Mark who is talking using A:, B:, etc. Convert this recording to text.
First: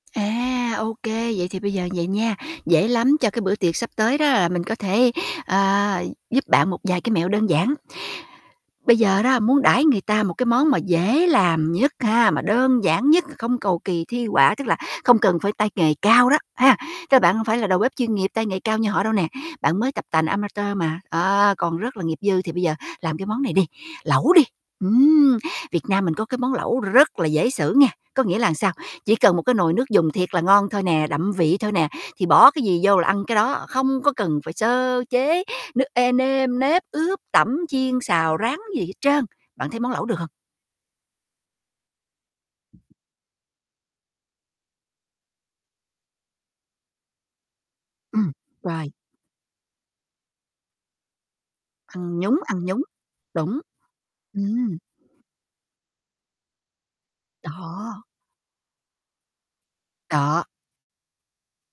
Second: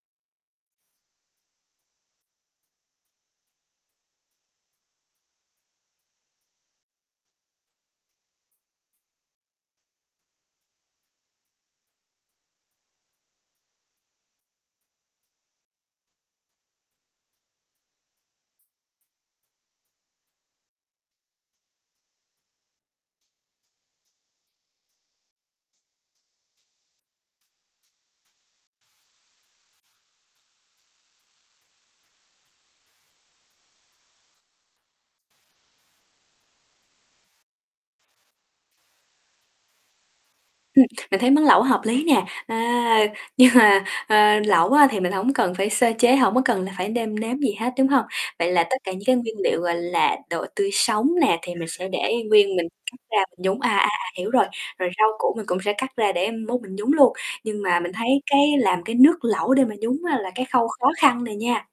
A: À, OK, vậy thì bây giờ như vầy nha, dễ lắm. Cho cái bữa tiệc sắp tới đó, là mình có thể, ờ, giúp bạn một vài cái mẹo đơn giản. Bây giờ đó, muốn đãi người ta một cái món mà dễ làm nhất ha, mà đơn giản nhất, không cầu kỳ thi họa, tức là không cần phải tay nghề cao đó, ha, tức là bạn hông phải là đầu bếp chuyên nghiệp, tay nghề cao như họ đâu nè, bạn mới tập tành amateur mà, đó, còn rất là nghiệp dư. Thì bây giờ làm cái món này đi, lẩu đi. Ừm, Việt Nam mình có cái món lẩu rất là dễ xử nghe, có nghĩa là sao, chỉ cần một cái nồi nước dùng thiệt là ngon thôi nè, đậm vị thôi nè, thì bỏ cái gì vô là ăn cái đó, không có cần phải sơ chế nước ê nêm nếp, ướp, tẩm, chiên, xào, rán gì hết trơn. Bạn thấy món lẩu được hông?
B: Ừm, mình thấy món lẩu hợp lý nè, à, nhưng mà, ờ, lẩu á thì mình hổng cần phải sơ chế, hổng có cần là phải nêm nếm gì hết, đúng hông?
A: Ừm,
B: Vậy là tất cả
A: rồi.
B: những cái nguyên liệu, gọi là, đồ tươi sống nè, thì mình sẽ để
A: Ăn nhúng,
B: nguyên,
A: ăn
B: mình
A: nhúng,
B: cắt ra mình
A: đúng.
B: nhúng, à, à, à hiểu rồi,
A: Ừm.
B: rồi rau củ mình cũng sẽ cắt ra để mốt mình nhúng luôn. Nhưng mà mình
A: Đó.
B: thấy cái làm cái nước lẩu để mà nhúng á, là
A: Đó.
B: cái khâu khó khăn nè nha.